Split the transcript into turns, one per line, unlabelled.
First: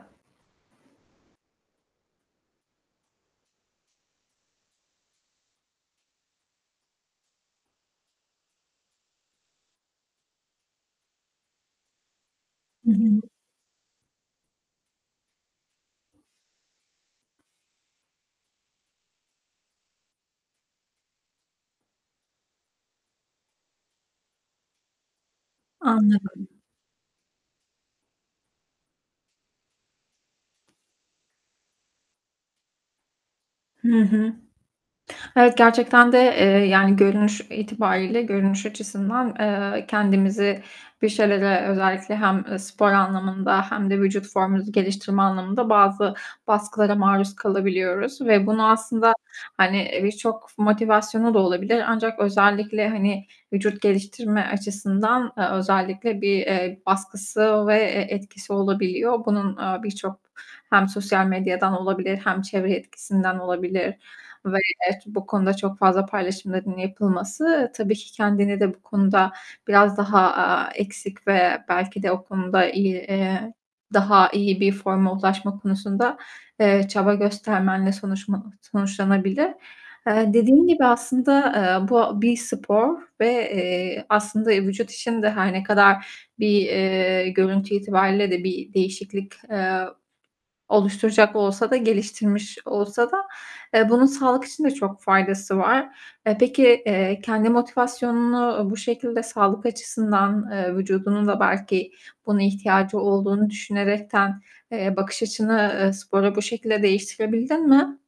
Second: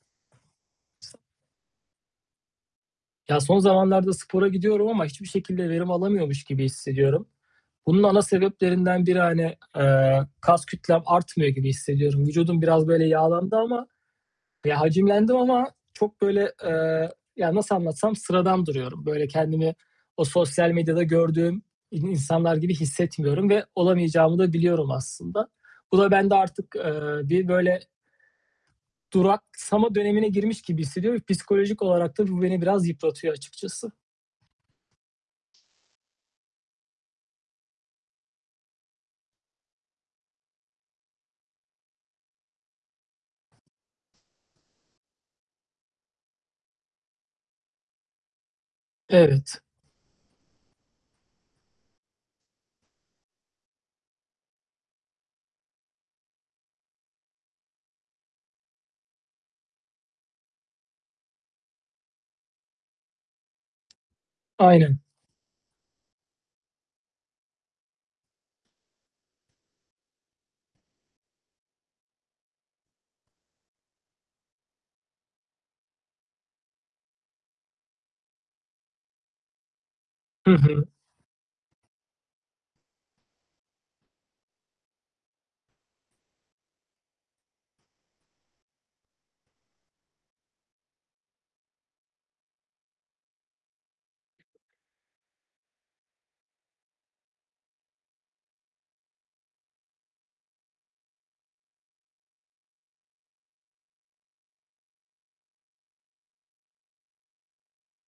[unintelligible] Ya, son zamanlarda spora gidiyorum ama hiçbir şekilde verim alamıyormuş gibi hissediyorum. Bunun ana sebeplerinden biri hani, eee, kas kütlem artmıyor gibi hissediyorum, vücudum biraz
Hı
böyle
hı.
yağlandı ama Ya, hacimlendim ama çok böyle, eee, ya, nasıl anlatsam sıradan duruyorum. Böyle kendimi o sosyal medyada gördüğüm i insanlar gibi hissetmiyorum ve olamayacağımı da biliyorum aslında. Bu da bende
Anladım.
artık, eee, bir, böyle, duraksama dönemine girmiş gibi hissediyorum ve psikolojik olarak da bu beni biraz yıpratıyor açıkçası.
Hı hı. Evet, gerçekten de, eee, yani görünüş itibariyle, görünüş açısından, eee, kendimizi bir şeylere özellikle hem, eee, spor anlamında hem de vücut formumuzu geliştirme anlamında bazı baskılara maruz kalabiliyoruz ve bunu aslında,
Evet.
hani, eee, birçok motivasyonu da olabilir ancak özellikle hani vücut geliştirme açısından, eee, özellikle bir, eee, baskısı ve, eee, etkisi olabiliyor. Bunun, eee, birçok hem sosyal medyadan olabilir hem çevre etkisinden olabilir ve
Aynen.
evet bu konuda çok fazla paylaşımların yapılması tabii ki kendini de bu konuda biraz daha, aaa, eksik ve belki de o konuda iyi, eee, daha iyi bir forma ulaşma konusunda, eee, çaba göstermenle sonuçma sonuçlanabilir. Eee,
Hı
dediğim gibi
hı.
aslında, eee, bu bir spor ve, eee, aslında, eee, vücut için de her ne kadar bir, eee, görüntü itibariyle de bir değişiklik, eee, oluşturacak olsa da, geliştirmiş olsa da, eee, bunun sağlık için de çok faydası var. Eee, peki, eee, kendi motivasyonunu, uuu, bu şekilde sağlık açısından, eee, vücudunun da belki buna ihtiyacı olduğunu düşünerekten, eee, bakış açını, eee, sporu bu şekilde değiştirebildin mi?